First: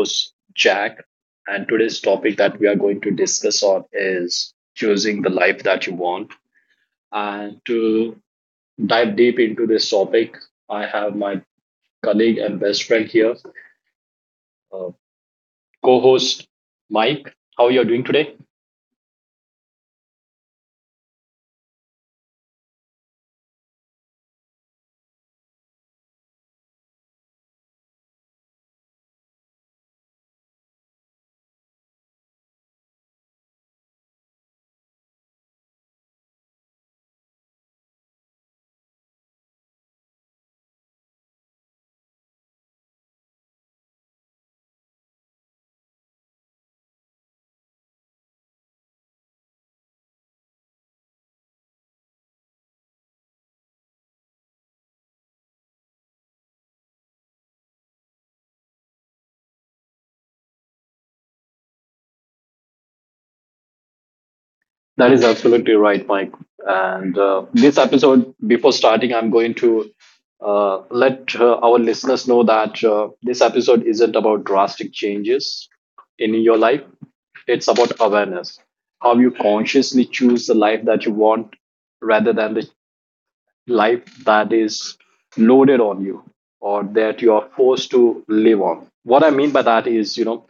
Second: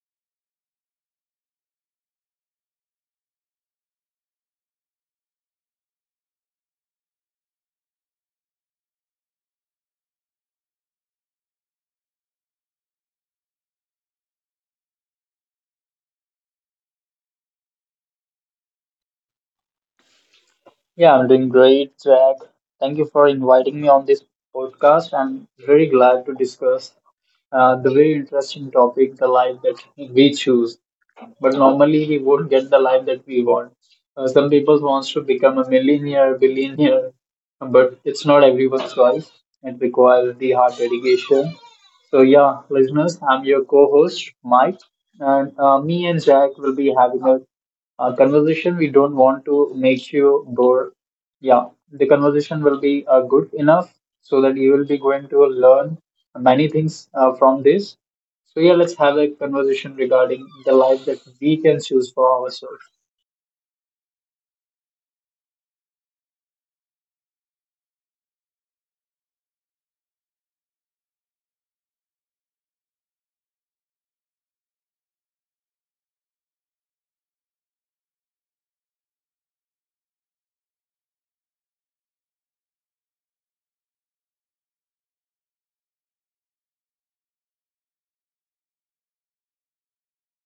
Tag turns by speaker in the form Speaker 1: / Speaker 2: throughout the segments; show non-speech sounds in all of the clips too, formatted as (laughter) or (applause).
Speaker 1: host, Jack. And today's topic that we are going to discuss on is choosing the life that you want. And to dive deep into this topic, I have my colleague and best friend here, uh, co host Mike. How are you doing today?
Speaker 2: Yeah, I'm doing great, Jack. Thank you for inviting me on this podcast. I'm very glad to discuss the very interesting topic, the life that we choose. But normally we won't get the life that we want. Some people wants to become a millionaire, billionaire, but it's not everyone's choice. It requires the hard dedication. So yeah, listeners, I'm your co-host Mike, and me and Jack will be having a conversation. We don't want to make you bored, yeah. The conversation will be good enough so that you will be going to learn many things from this. So yeah, let's have a conversation regarding the life that we can choose for ourselves.
Speaker 1: That is absolutely right, Mike. And this episode, before starting, I'm going to let our listeners know that this episode isn't about drastic changes in your life. It's about awareness, how you consciously choose the life that you want rather than the life that is loaded on you or that you are forced to live on. What I mean by that is,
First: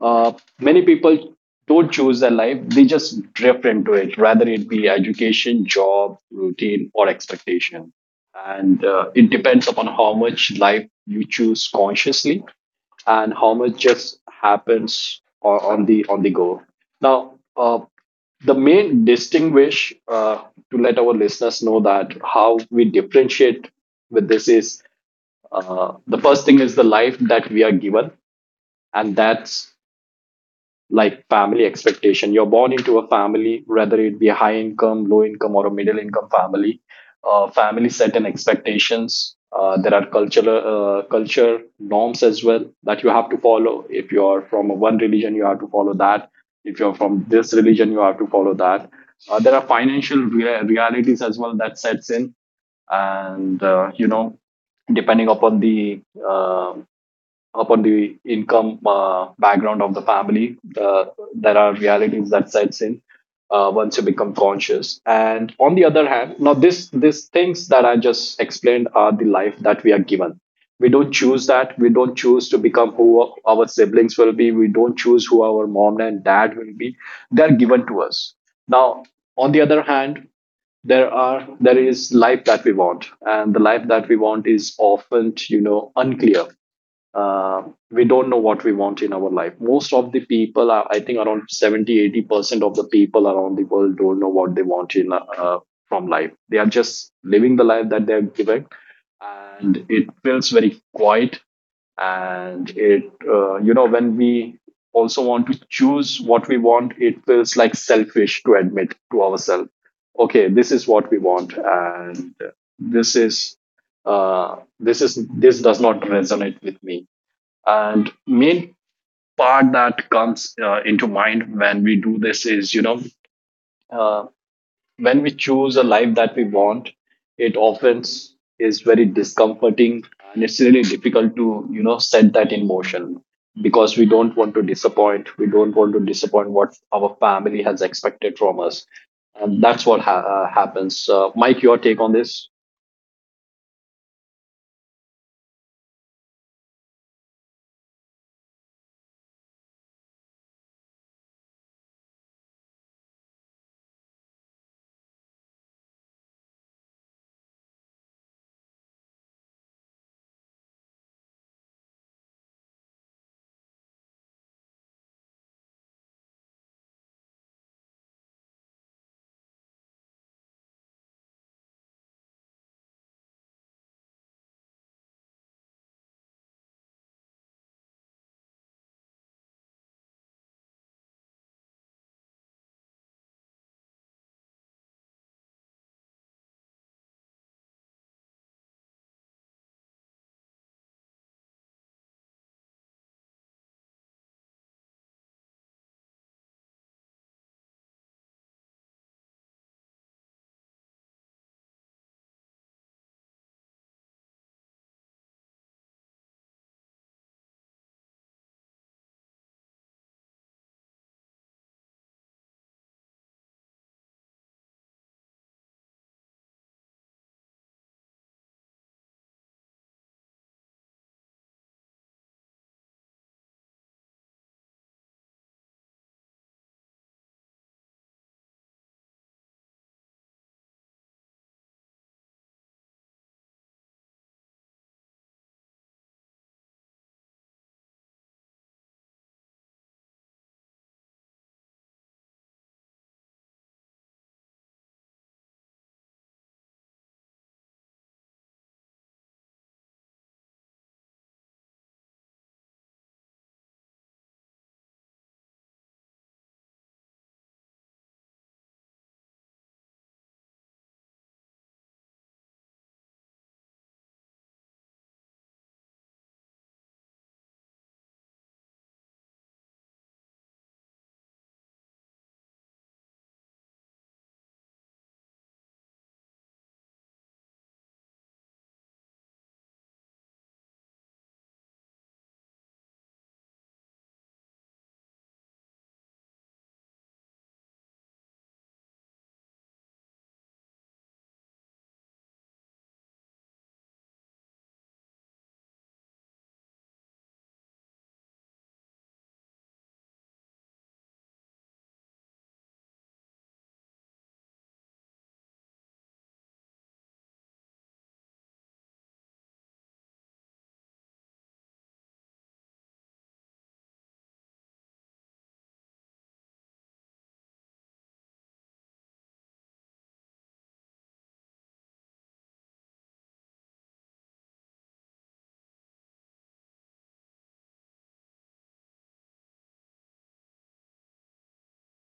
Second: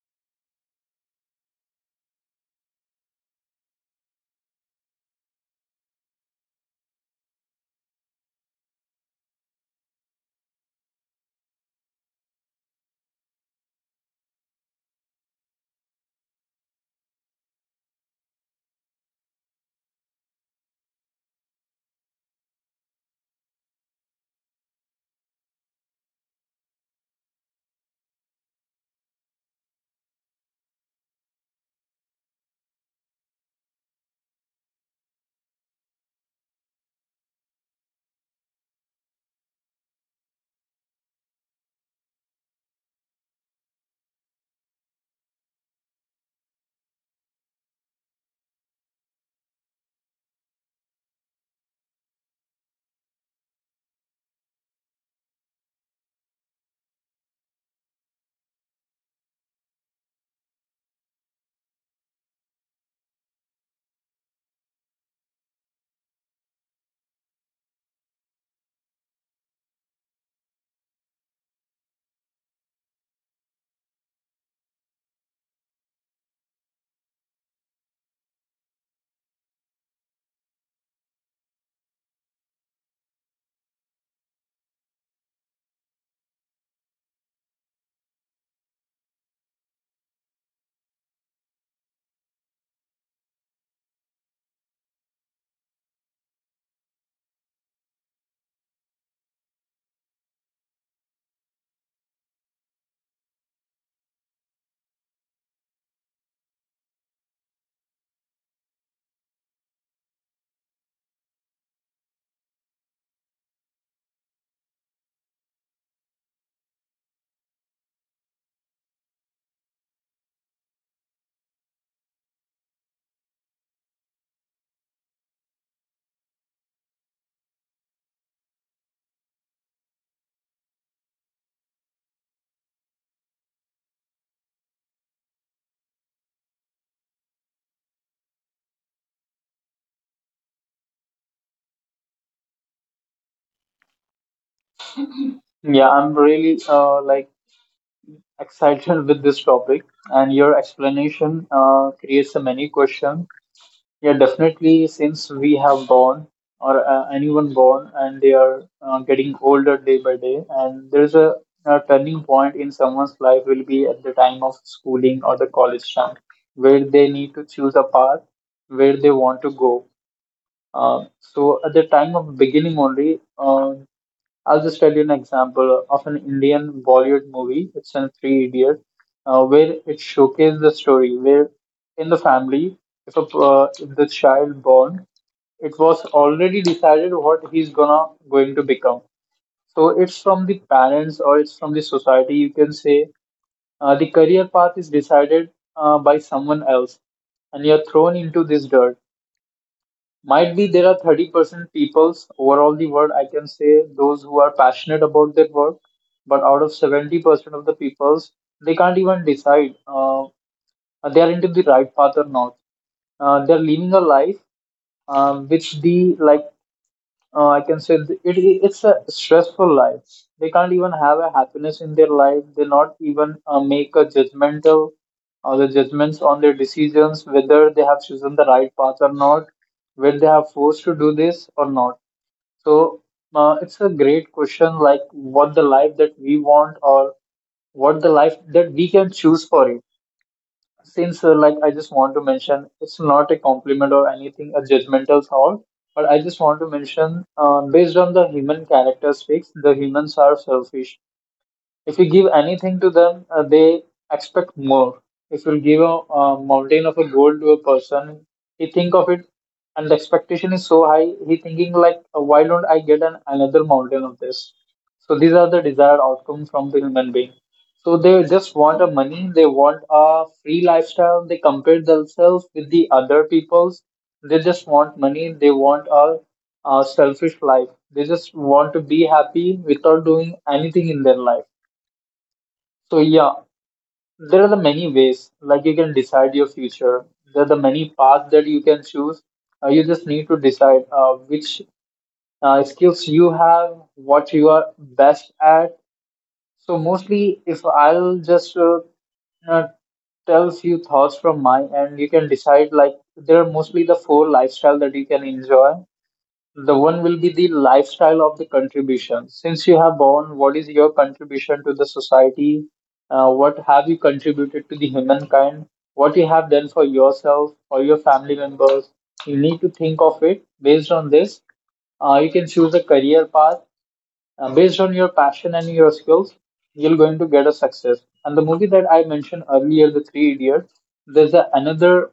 Speaker 1: uh, many people don't choose their life, they just drift into it, rather it be education, job, routine, or expectation. And it depends upon how much life you choose consciously, and how much just happens on the go. Now, the main distinguish to let our listeners know that how we differentiate with this is the first thing is the life that we are given, and that's like family expectation. You're born into a family, whether it be a high income, low income, or a middle income family. Family set an expectations. There are cultural culture norms as well that you have to follow. If you are from one religion, you have to follow that. If you're from this religion, you have to follow that. There are financial realities as well that sets in, and depending upon the um income background of the family, there are realities that sets in once you become conscious. And on the other hand, now this these things that I just explained are the life that we are given. We don't choose that. We don't choose to become who our siblings will be. We don't choose who our mom and dad will be. They are given to us. Now, on the other hand, there is life that we want, and the life that we want is often unclear uh, we don't know what we want in our life. Most of the people are, I think, around 70, 80% of the people around the world don't know what they want in from life. They are just living the life that they are given, and it feels very quiet. And it you know when we also want to choose what we want, it feels like selfish to admit to ourselves, okay, this is what we want, and this is this does not resonate with me. And main part that comes into mind when we do this is, uh, when we choose a life that we want, it often is very discomforting, and it's really difficult to, set that in motion, because we don't want to disappoint. We don't want to disappoint what our family has expected from us. And that's what happens. Mike, your take on this?
Speaker 2: Yeah, I'm really like excited (laughs) with this topic, and your explanation creates a many questions. Yeah, definitely. Since we have born, or anyone born, and they are getting older day by day, and there's a turning point in someone's life will be at the time of schooling or the college time, where they need to choose a path where they want to go. So at the time of beginning only, I'll just tell you an example of an Indian Bollywood movie. It's in Three Idiots, where it showcases the story where in the family, if a if the child born, it was already decided what he's gonna going to become. So it's from the parents or it's from the society. You can say the career path is decided by someone else, and you're thrown into this dirt. Might be there are 30% peoples overall the world, I can say, those who are passionate about their work, but out of 70% of the peoples, they can't even decide they are into the right path or not. They're living a life, which the like I can say it's a stressful life. They can't even have a happiness in their life. They not even make a judgmental or the judgments on their decisions, whether they have chosen the right path or not, whether they have forced to do this or not. So it's a great question, like what the life that we want or what the life that we can choose for it. Since like I just want to mention, it's not a compliment or anything, a judgmental thought, but I just want to mention based on the human characteristics, the humans are selfish. If you give anything to them, they expect more. If you give a mountain of a gold to a person, he think of it, and the expectation is so high. He thinking like, why don't I get an another mountain of this? So these are the desired outcomes from the human being. So they just want a money. They want a free lifestyle. They compare themselves with the other peoples. They just want money. They want a selfish life. They just want to be happy without doing anything in their life. So yeah, there are the many ways like you can decide your future. There are the many paths that you can choose. You just need to decide which skills you have, what you are best at. So mostly, if I'll just uh, tell few thoughts from my end, you can decide like there are mostly the four lifestyle that you can enjoy. The one will be the lifestyle of the contribution. Since you have born, what is your contribution to the society? What have you contributed to the humankind? What you have done for yourself or your family members? You need to think of it based on this. You can choose a career path based on your passion and your skills. You're going to get a success. And the movie that I mentioned earlier, The Three Idiots, there's another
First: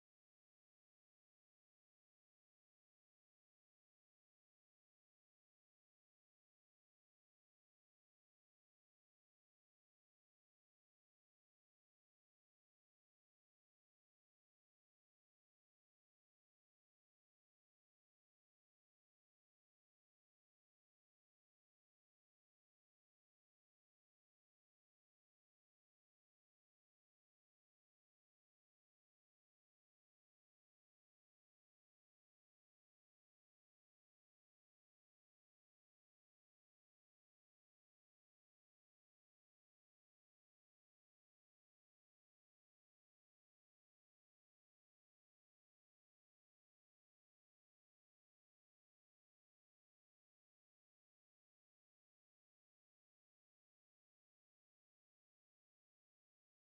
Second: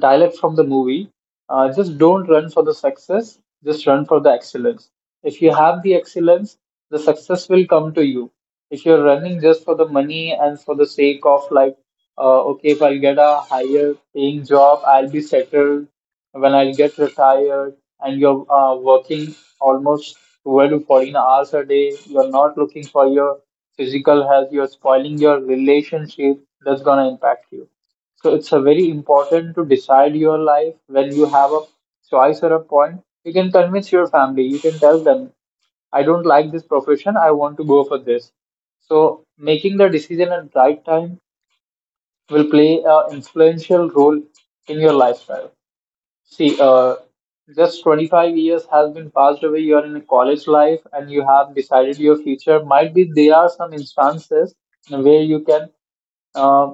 Speaker 2: dialect from the movie. Just don't run for the success, just run for the excellence. If you have the excellence, the success will come to you. If you're running just for the money and for the sake of, like, okay, if I'll get a higher paying job, I'll be settled when I'll get retired, and you're working almost 12 to 14 hours a day, you're not looking for your physical health, you're spoiling your relationship, that's gonna impact you. So it's a very important to decide your life when you have a choice or a point. You can convince your family. You can tell them, I don't like this profession. I want to go for this. So making the decision at right time will play an influential role in your lifestyle. See, just 25 years has been passed away. You are in a college life and you have decided your future. Might be there are some instances where you can uh,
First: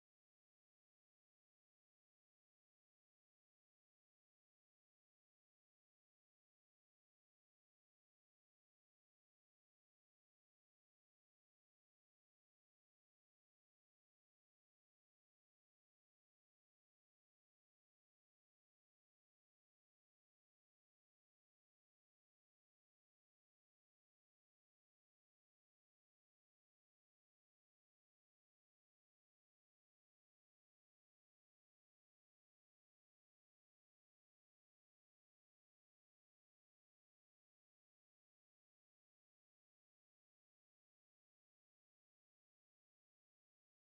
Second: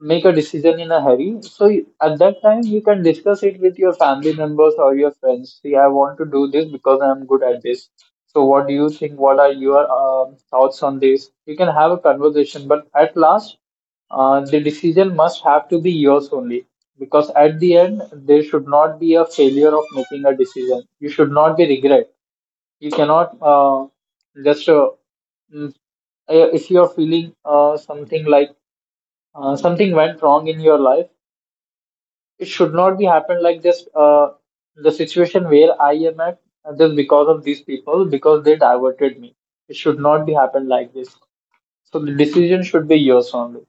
Speaker 2: make a decision in a hurry. So at that time, you can discuss it with your family members or your friends. See, I want to do this because I'm good at this. So what do you think? What are your thoughts on this? You can have a conversation, but at last the decision must have to be yours only, because at the end there should not be a failure of making a decision. You should not be regret. You cannot just uh, mm, if you are feeling something like something went wrong in your life, it should not be happen like this. The situation where I am at, just because of these people, because they diverted me, it should not be happen like this. So the decision should be yours only.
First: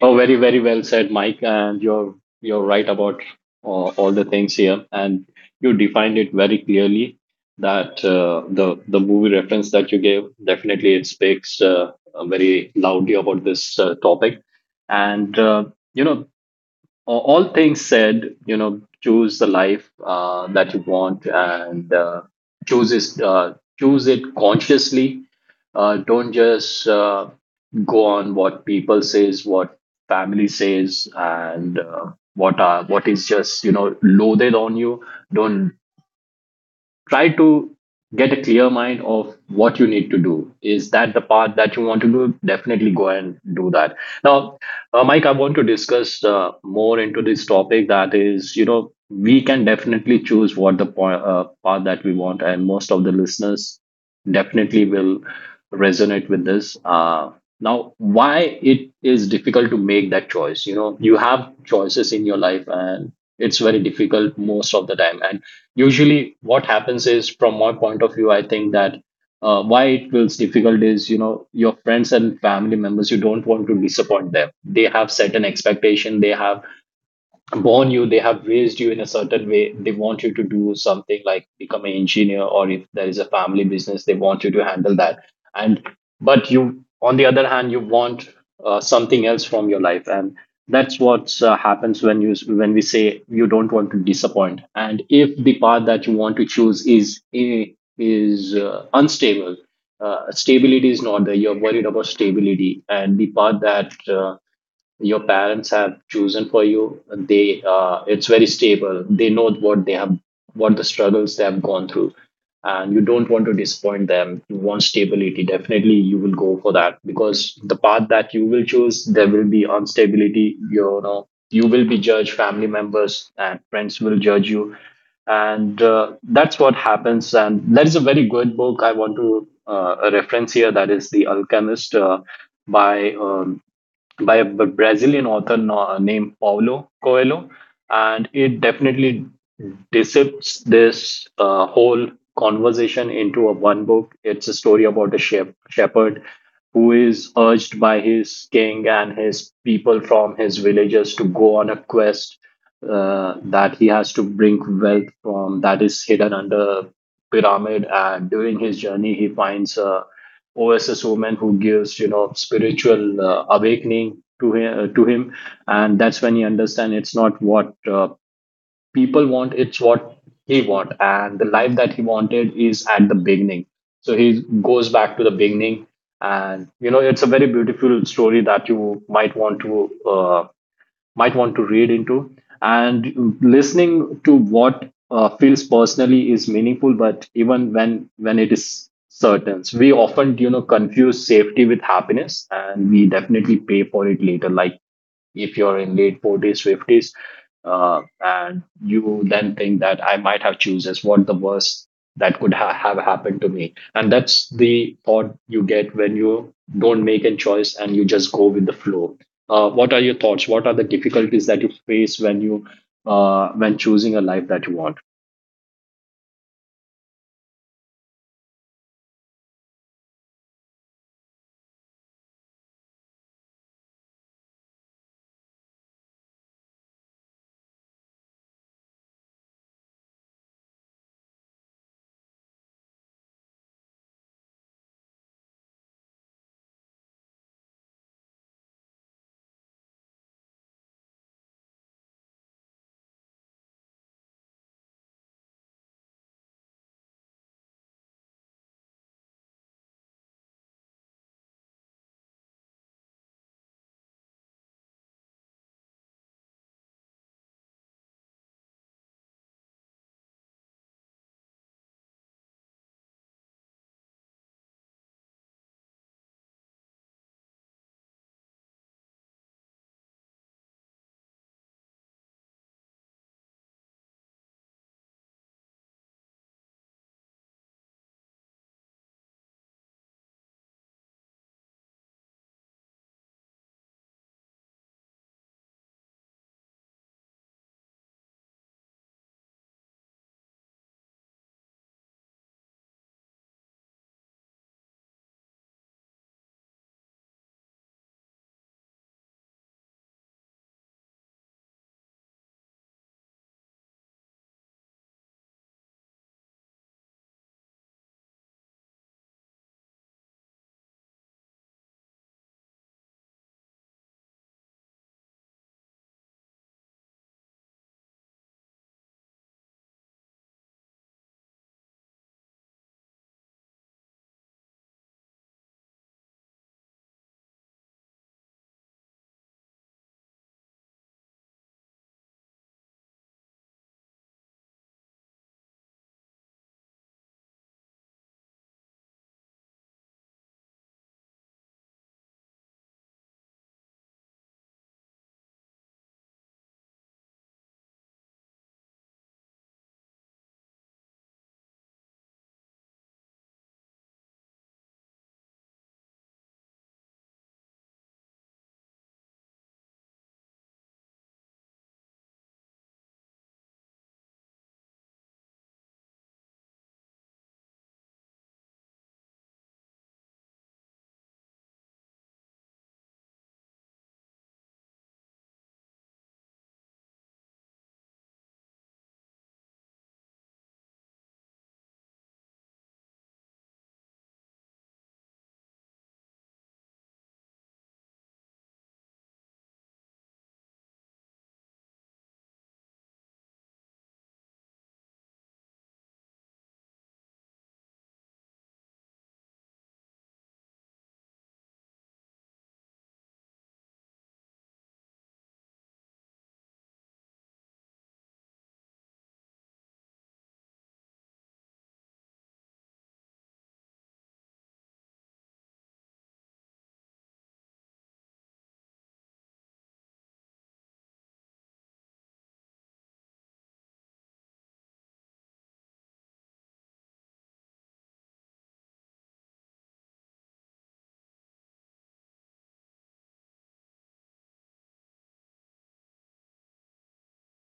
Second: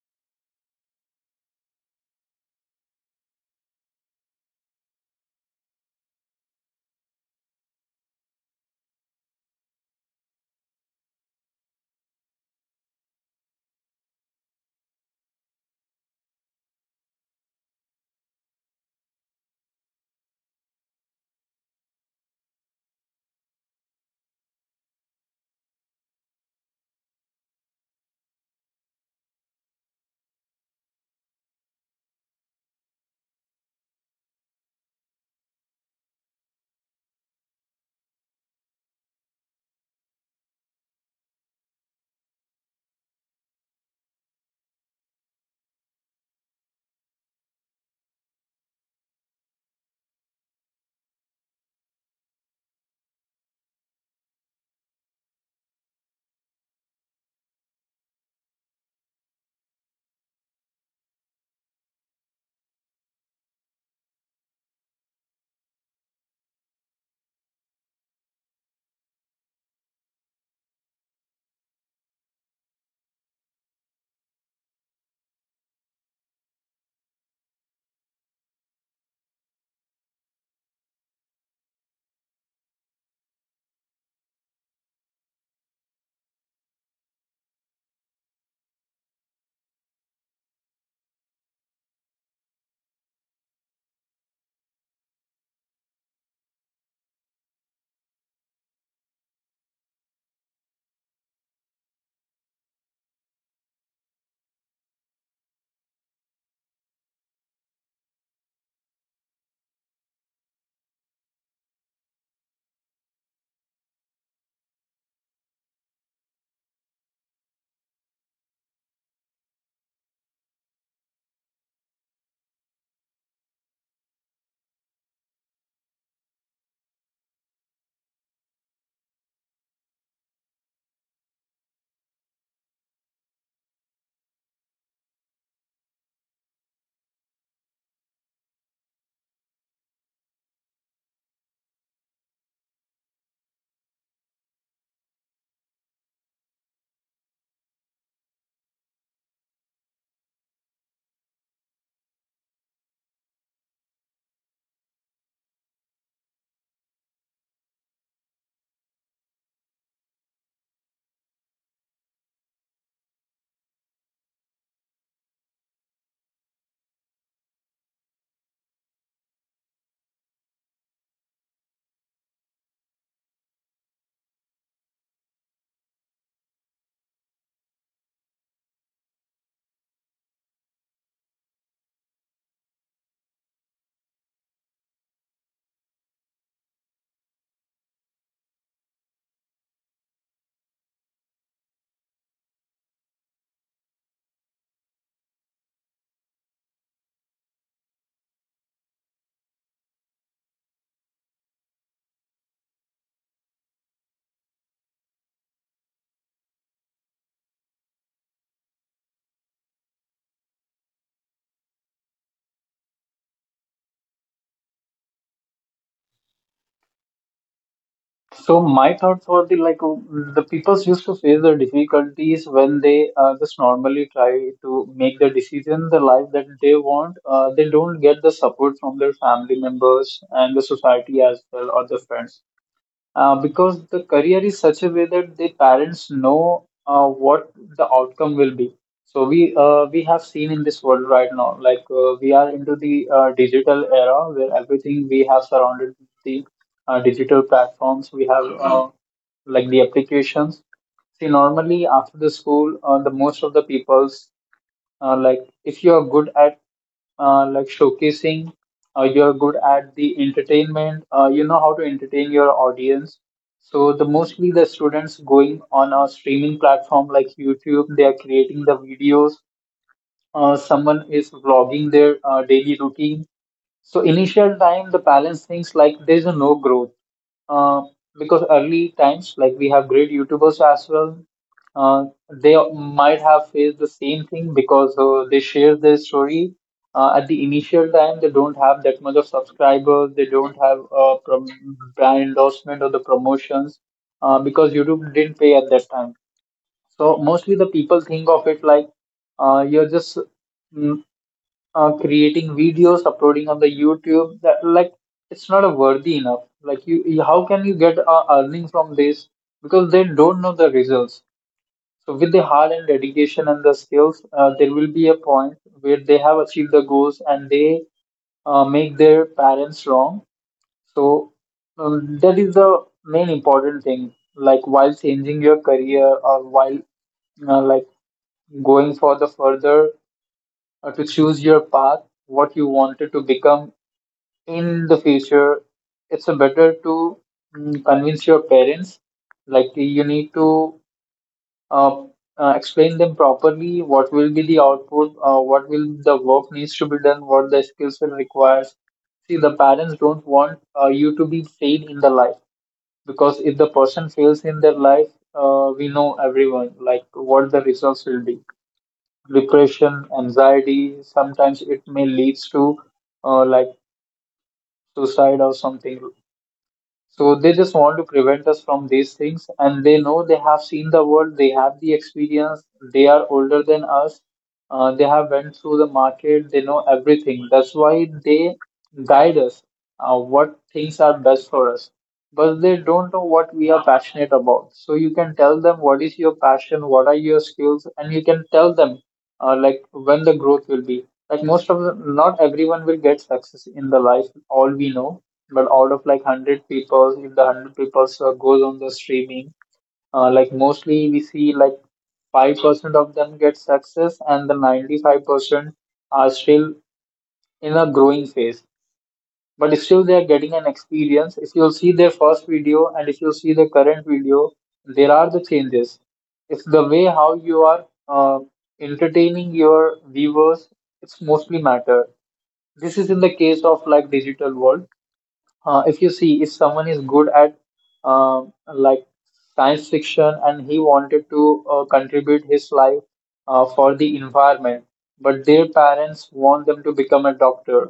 Speaker 1: Oh, very, very well said, Mike. And you're right about uh, all the things here, and you defined it very clearly. That the movie reference that you gave, definitely it speaks very loudly about this topic, and you know all things said, choose the life that you want, and choose it. Choose it consciously. Don't just go on what people says, what family says, and what is just loaded on you. Don't try to get a clear mind of what you need to do. Is that the part that you want to do? Definitely go and do that. Now, Mike, I want to discuss more into this topic. That is, we can definitely choose what the path that we want, and most of the listeners definitely will resonate with this. Now, why it is difficult to make that choice? You know, you have choices in your life, and it's very difficult most of the time. And usually, what happens is, from my point of view, I think that why it feels difficult is, your friends and family members, you don't want to disappoint them. They have certain expectation, they have born you, they have raised you in a certain way, they want you to do something like become an engineer, or if there is a family business, they want you to handle that. And but you, on the other hand, you want something else from your life, and that's what happens when you when we say you don't want to disappoint. And if the path that you want to choose is unstable. Stability is not there, you're worried about stability, and the path that your parents have chosen for you, they it's very stable. They know what they have what the struggles they have gone through, and you don't want to disappoint them. You want stability, definitely you will go for that, because the path that you will choose, there will be instability. You will be judged, family members and friends will judge you. And that's what happens. And that is a very good book I want to reference here, that is The Alchemist, by um, by a Brazilian author named Paulo Coelho, and it definitely dissects this whole conversation into a one book. It's a story about a shepherd who is urged by his king and his people from his villages to go on a quest, that he has to bring wealth from that is hidden under pyramid. And during his journey, he finds a OSS woman who gives spiritual awakening to him, and that's when he understands it's not what people want, it's what he want, and the life that he wanted is at the beginning. So he goes back to the beginning, and it's a very beautiful story that you might want to read into. And listening to what feels personally is meaningful, but even when it is certain, so we often confuse safety with happiness, and we definitely pay for it later. Like if you're in late 40s, 50s, and you then think that I might have chooses what the worst that could have happened to me, and that's the thought you get when you don't make a choice and you just go with the flow. What are your thoughts? What are the difficulties that you face when you when choosing a life that you want?
Speaker 2: So my thoughts were the like the peoples used to face the difficulties when they just normally try to make the decision the life that they want. They don't get the support from their family members and the society as well or the friends because the career is such a way that the parents know what the outcome will be. So we have seen in this world right now, like we are into the digital era where everything we have surrounded with the digital platforms. We have like the applications. See, normally after the school, the most of the people's like if you are good at like showcasing, you are good at the entertainment, you know how to entertain your audience. So the mostly the students going on a streaming platform like YouTube, they are creating the videos, someone is vlogging their daily routine. So initial time, the balance things like there's a no growth, uh, because early times, like we have great YouTubers as well. Uh, they might have faced the same thing because they share their story. At the initial time, they don't have that much of subscribers. They don't have brand endorsement or the promotions because YouTube didn't pay at that time. So mostly the people think of it like you're just mm, creating videos, uploading on the YouTube. That like it's not a worthy enough. Like how can you get earning from this? Because they don't know the results. So with the hard and dedication and the skills, there will be a point where they have achieved the goals and they make their parents wrong. So that is the main important thing. Like while changing your career or while like going for the further to choose your path, what you wanted to become in the future. It's a better to convince your parents. Like you need to uh, explain them properly what will be the output, what will the work needs to be done, what the skills will requires. See, the parents don't want you to be failed in the life, because if the person fails in their life, we know everyone like what the results will be: depression, anxiety. Sometimes it may leads to like suicide or something. So they just want to prevent us from these things, and they know they have seen the world, they have the experience, they are older than us, they have went through the market, they know everything. That's why they guide us what things are best for us. But they don't know what we are passionate about. So you can tell them what is your passion, what are your skills, and you can tell them like when the growth will be. Like most of them, not everyone will get success in the life. All we know. But out of like 100 people, if the 100 people goes on the streaming, like mostly we see like 5% of them get success, and the 95% are still in a growing phase. But still they are getting an experience. If you'll see their first video and if you'll see the current video, there are the changes. It's the way how you are entertaining your viewers. It's mostly matter. This is in the case of like digital world. If you see, if someone is good at like science fiction and he wanted to contribute his life for the environment, but their parents want them to become a doctor.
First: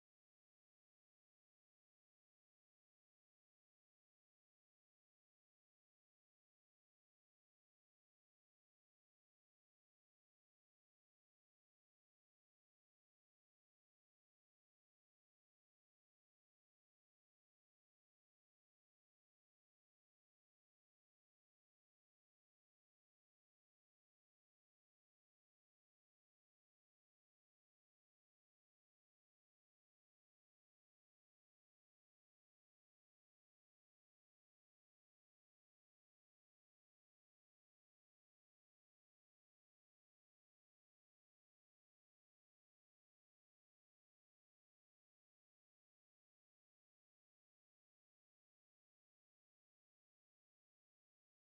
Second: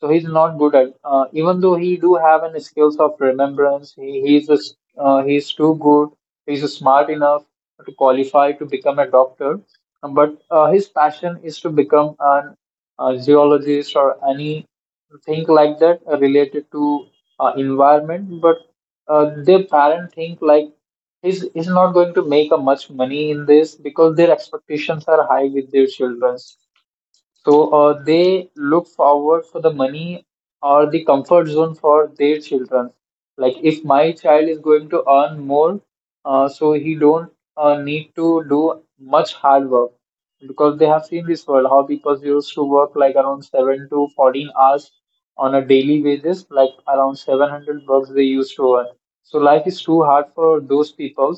Speaker 2: So he's not good at, even though he do have an skills of remembrance, he's too good, he's smart enough to qualify to become a doctor. But his passion is to become an a zoologist or anything like that related to environment. But their parent think like he's not going to make a much money in this because their expectations are high with their children. So they look forward for the money or the comfort zone for their children. Like if my child is going to earn more, so he don't need to do much hard work, because they have seen this world how people used to work like around 7 to 14 hours on a daily basis, like around 700 bucks they used to earn. So life is too hard for those people.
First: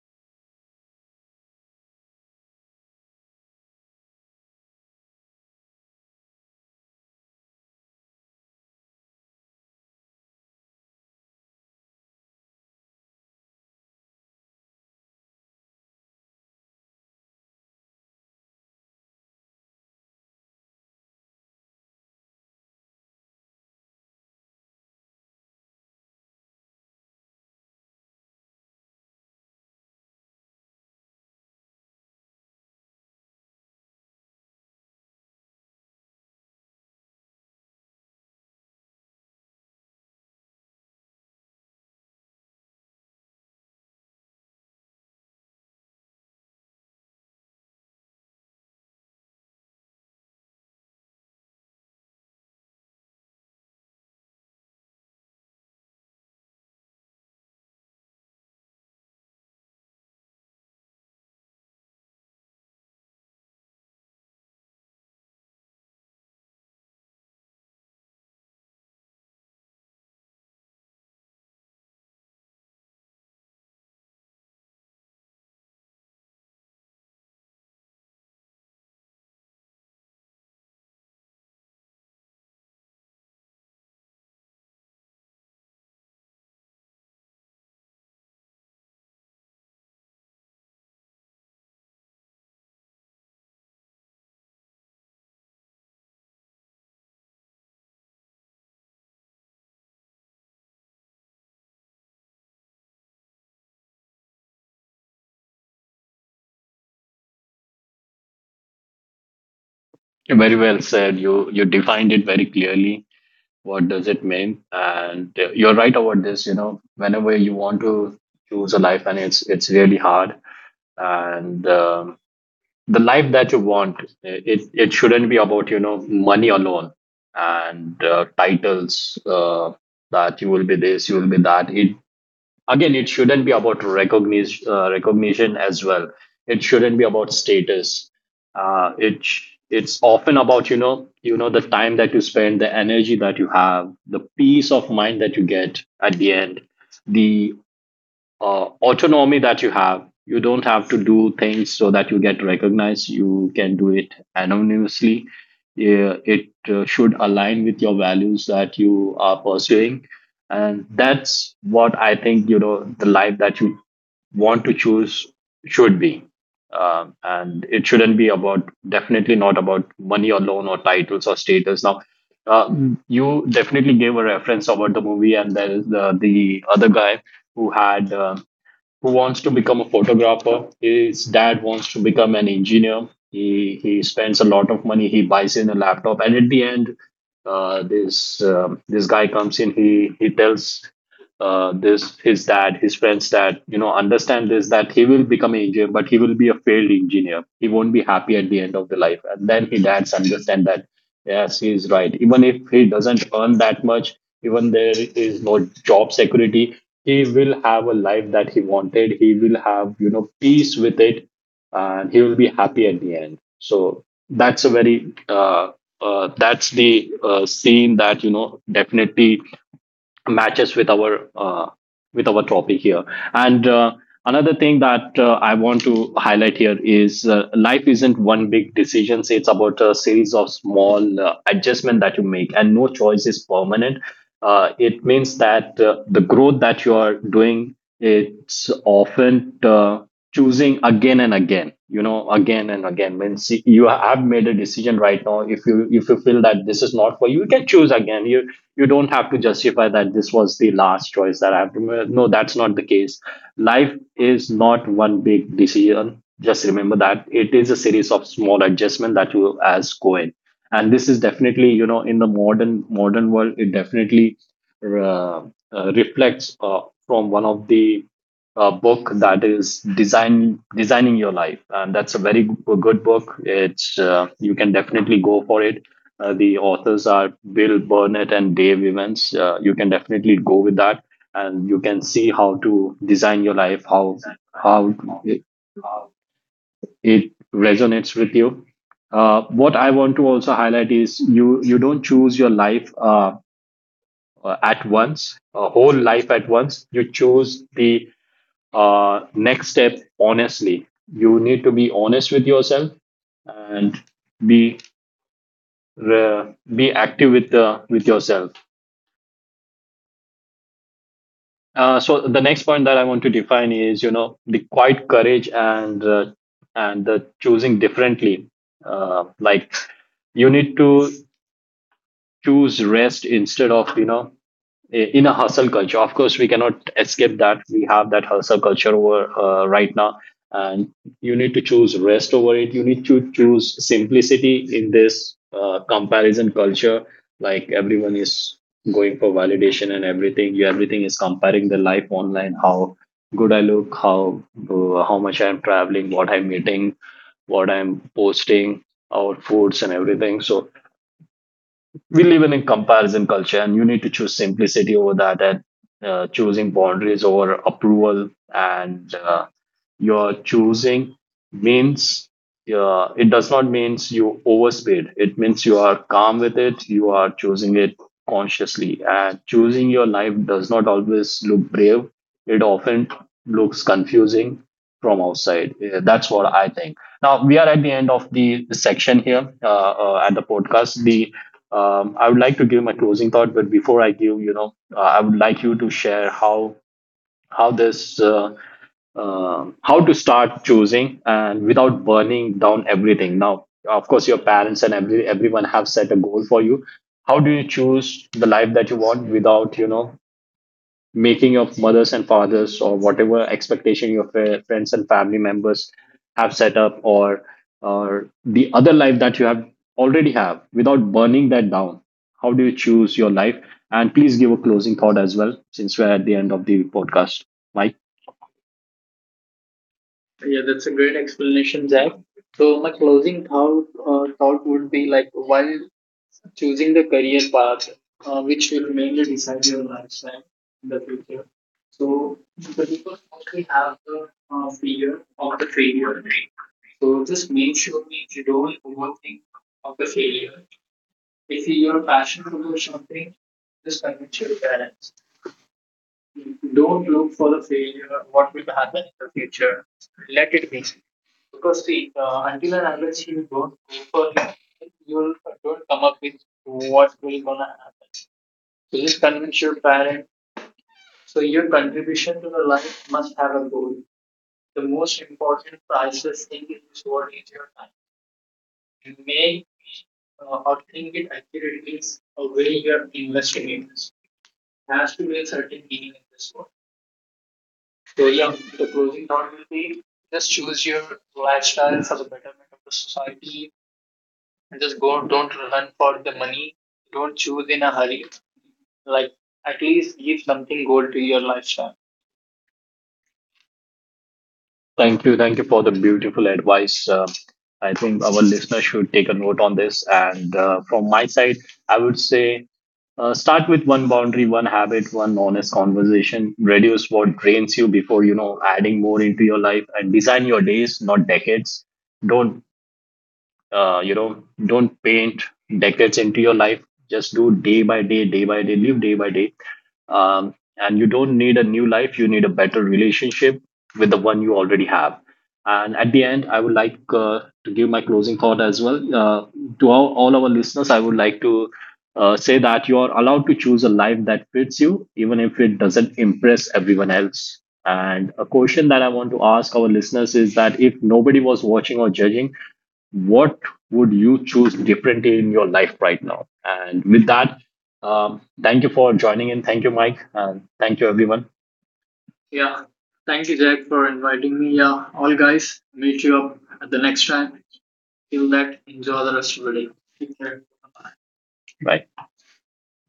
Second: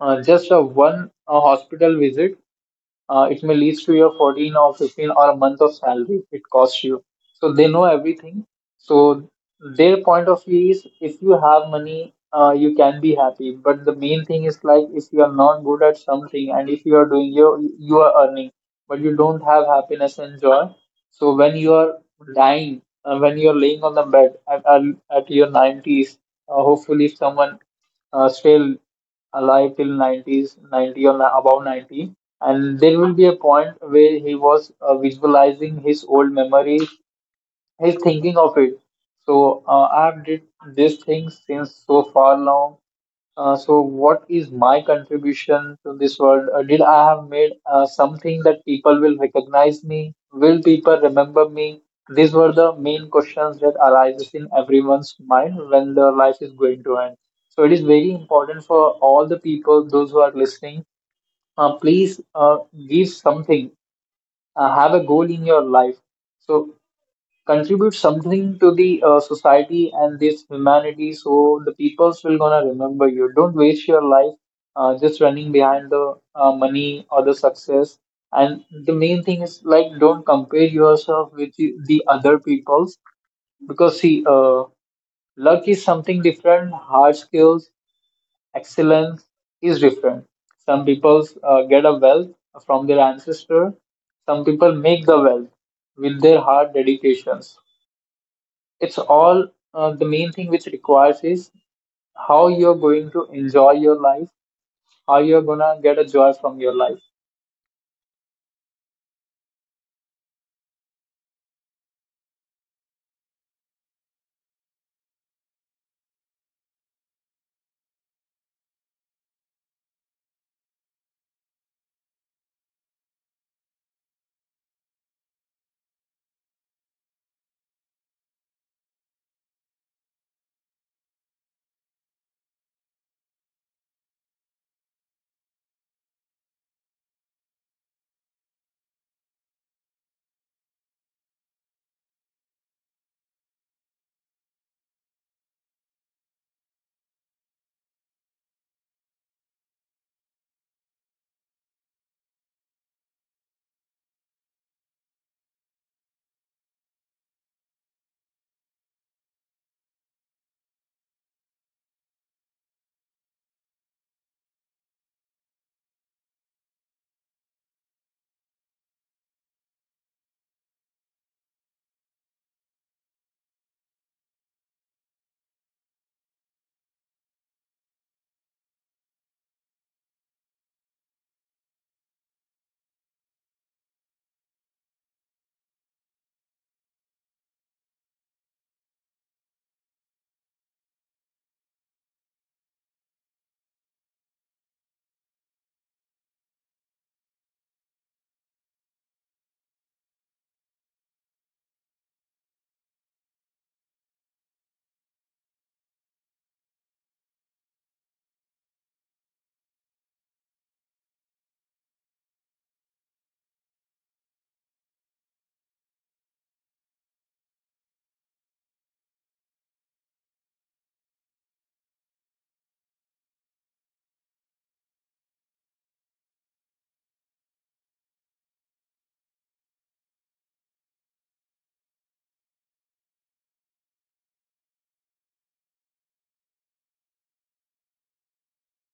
Speaker 2: Just a one hospital visit, it may lead to your 14 or 15 or a month of salary it costs you. So they know everything. So their point of view is, if you have money, you can be happy. But the main thing is like, if you are not good at something and if you are doing you are earning, but you don't have happiness and joy. So when you are lying, when you are laying on the bed at your 90s, hopefully if someone still alive till 90s, 90 or above 90, and there will be a point where he was visualizing his old memories. He's thinking of it. So I've did this thing since so far long. So what is my contribution to this world? Did I have made something that people will recognize me? Will people remember me? These were the main questions that arises in everyone's mind when their life is going to end. So it is very important for all the people, those who are listening, please give something, have a goal in your life. So contribute something to the society and this humanity, so the peoples will gonna remember. You don't waste your life just running behind the money or the success. And the main thing is like, don't compare yourself with the other peoples, because see, luck is something different. Hard skills, excellence is different. Some peoples get a wealth from their ancestor, some people make the wealth with their hard dedications. It's all the main thing which requires is how you're going to enjoy your life, how you're gonna get a joy from your life.
Speaker 1: Very well said. You defined it very clearly. What does it mean? And you're right about this. You know, whenever you want to choose a life, and it's really hard. And the life that you want, it shouldn't be about money alone, and titles that you will be this, you will be that. It, again, it shouldn't be about recognition, as well. It shouldn't be about status. It's often about the time that you spend, the energy that you have, the peace of mind that you get at the end, the autonomy that you have. You don't have to do things so that you get recognized. You can do it anonymously. Yeah, it should align with your values that you are pursuing. And that's what I think, the life that you want to choose should be and it shouldn't be about, definitely not about, money alone, or titles, or status. Now uh, you definitely gave a reference about the movie, and there is the other guy who had uh, who wants to become a photographer. His dad wants to become an engineer. He spends a lot of money. He buys in a laptop, and at the end, this guy comes in. He tells this his dad, his friends, that understand this, that he will become an engineer, but he will be a failed engineer. He won't be happy at the end of the life, and then his dads understand that yes, he is right. Even if he doesn't earn that much, even there is no job security, he will have a life that he wanted. He will have peace with it, and he will be happy at the end. So that's a very that's the scene that definitely matches with our topic here. And Another thing that I want to highlight here is life isn't one big decision. It's about a series of small adjustment that you make, and no choice is permanent. It means that the growth that you are doing, it's often choosing again and again, again and again. When see, you have made a decision right now, if you feel that this is not for you, you can choose again. You don't have to justify that this was the last choice that I have to make. No, that's not the case. Life is not one big decision, just remember that it is a series of small adjustments that you as go in, and this is definitely in the modern world. It definitely uh, reflects from one of the book that is designing your life, and that's a very good book. It's you can definitely go for it. The authors are Bill Burnett and Dave Evans. You can definitely go with that, and you can see how to design your life, how it it resonates with you. What I want to also highlight is you don't choose your life at once, a whole life at once. You choose the next step honestly. You need to be honest with yourself, and be be active with the with yourself. So the next point that I want to define is the quiet courage and the choosing differently. Like you need to choose rest instead of, you know, in a hustle culture. Of course, we cannot escape that. We have that hustle culture over, right now, and you need to choose rest over it. You need to choose simplicity in this comparison culture. Like everyone is going for validation and everything. You, everything is comparing the life online. How good I look. How much I am traveling. What I'm eating. What I'm posting. Our foods and everything. So we live in a comparison culture and you need to choose simplicity over that, and choosing boundaries over approval, and your choosing means it does not means you overspeed, it means you are calm with it, you are choosing it consciously. And choosing your life does not always look brave, it often looks confusing from outside. That's what I think. Now we are at the end of the section here, at the podcast. The I would like to give my closing thought, but before I give, you know, I would like you to share how this how to start choosing, and without burning down everything. Now, of course, your parents and everyone have set a goal for you. How do you choose the life that you want without, you know, making your mothers and fathers or whatever expectation your friends and family members have set up, or the other life that you have already have, without burning that down? How do you choose your life? And please give a closing thought as well, since we're at the end of the podcast, Mike. Thank you. Thank you for the beautiful advice. I think our listeners should take a note on this. And From my side, I would say start with one boundary, one habit, one honest conversation. Reduce what drains you before, you know, adding more into your life, and design your days, not decades. Don't you know don't paint decades into your life. Just do day by day, day by day, live day by day. And you don't need a new life, you need a better relationship with the one you already have. And at the end, I would like to give my closing thought as well. To all our listeners, I would like to say that you are allowed to choose a life that fits you, even if it doesn't impress everyone else. And a question that I want to ask our listeners is that, if nobody was watching or judging, what would you choose differently in your life right now? And with that, thank you for joining in. Thank you, Mike. And thank you, everyone. Bye.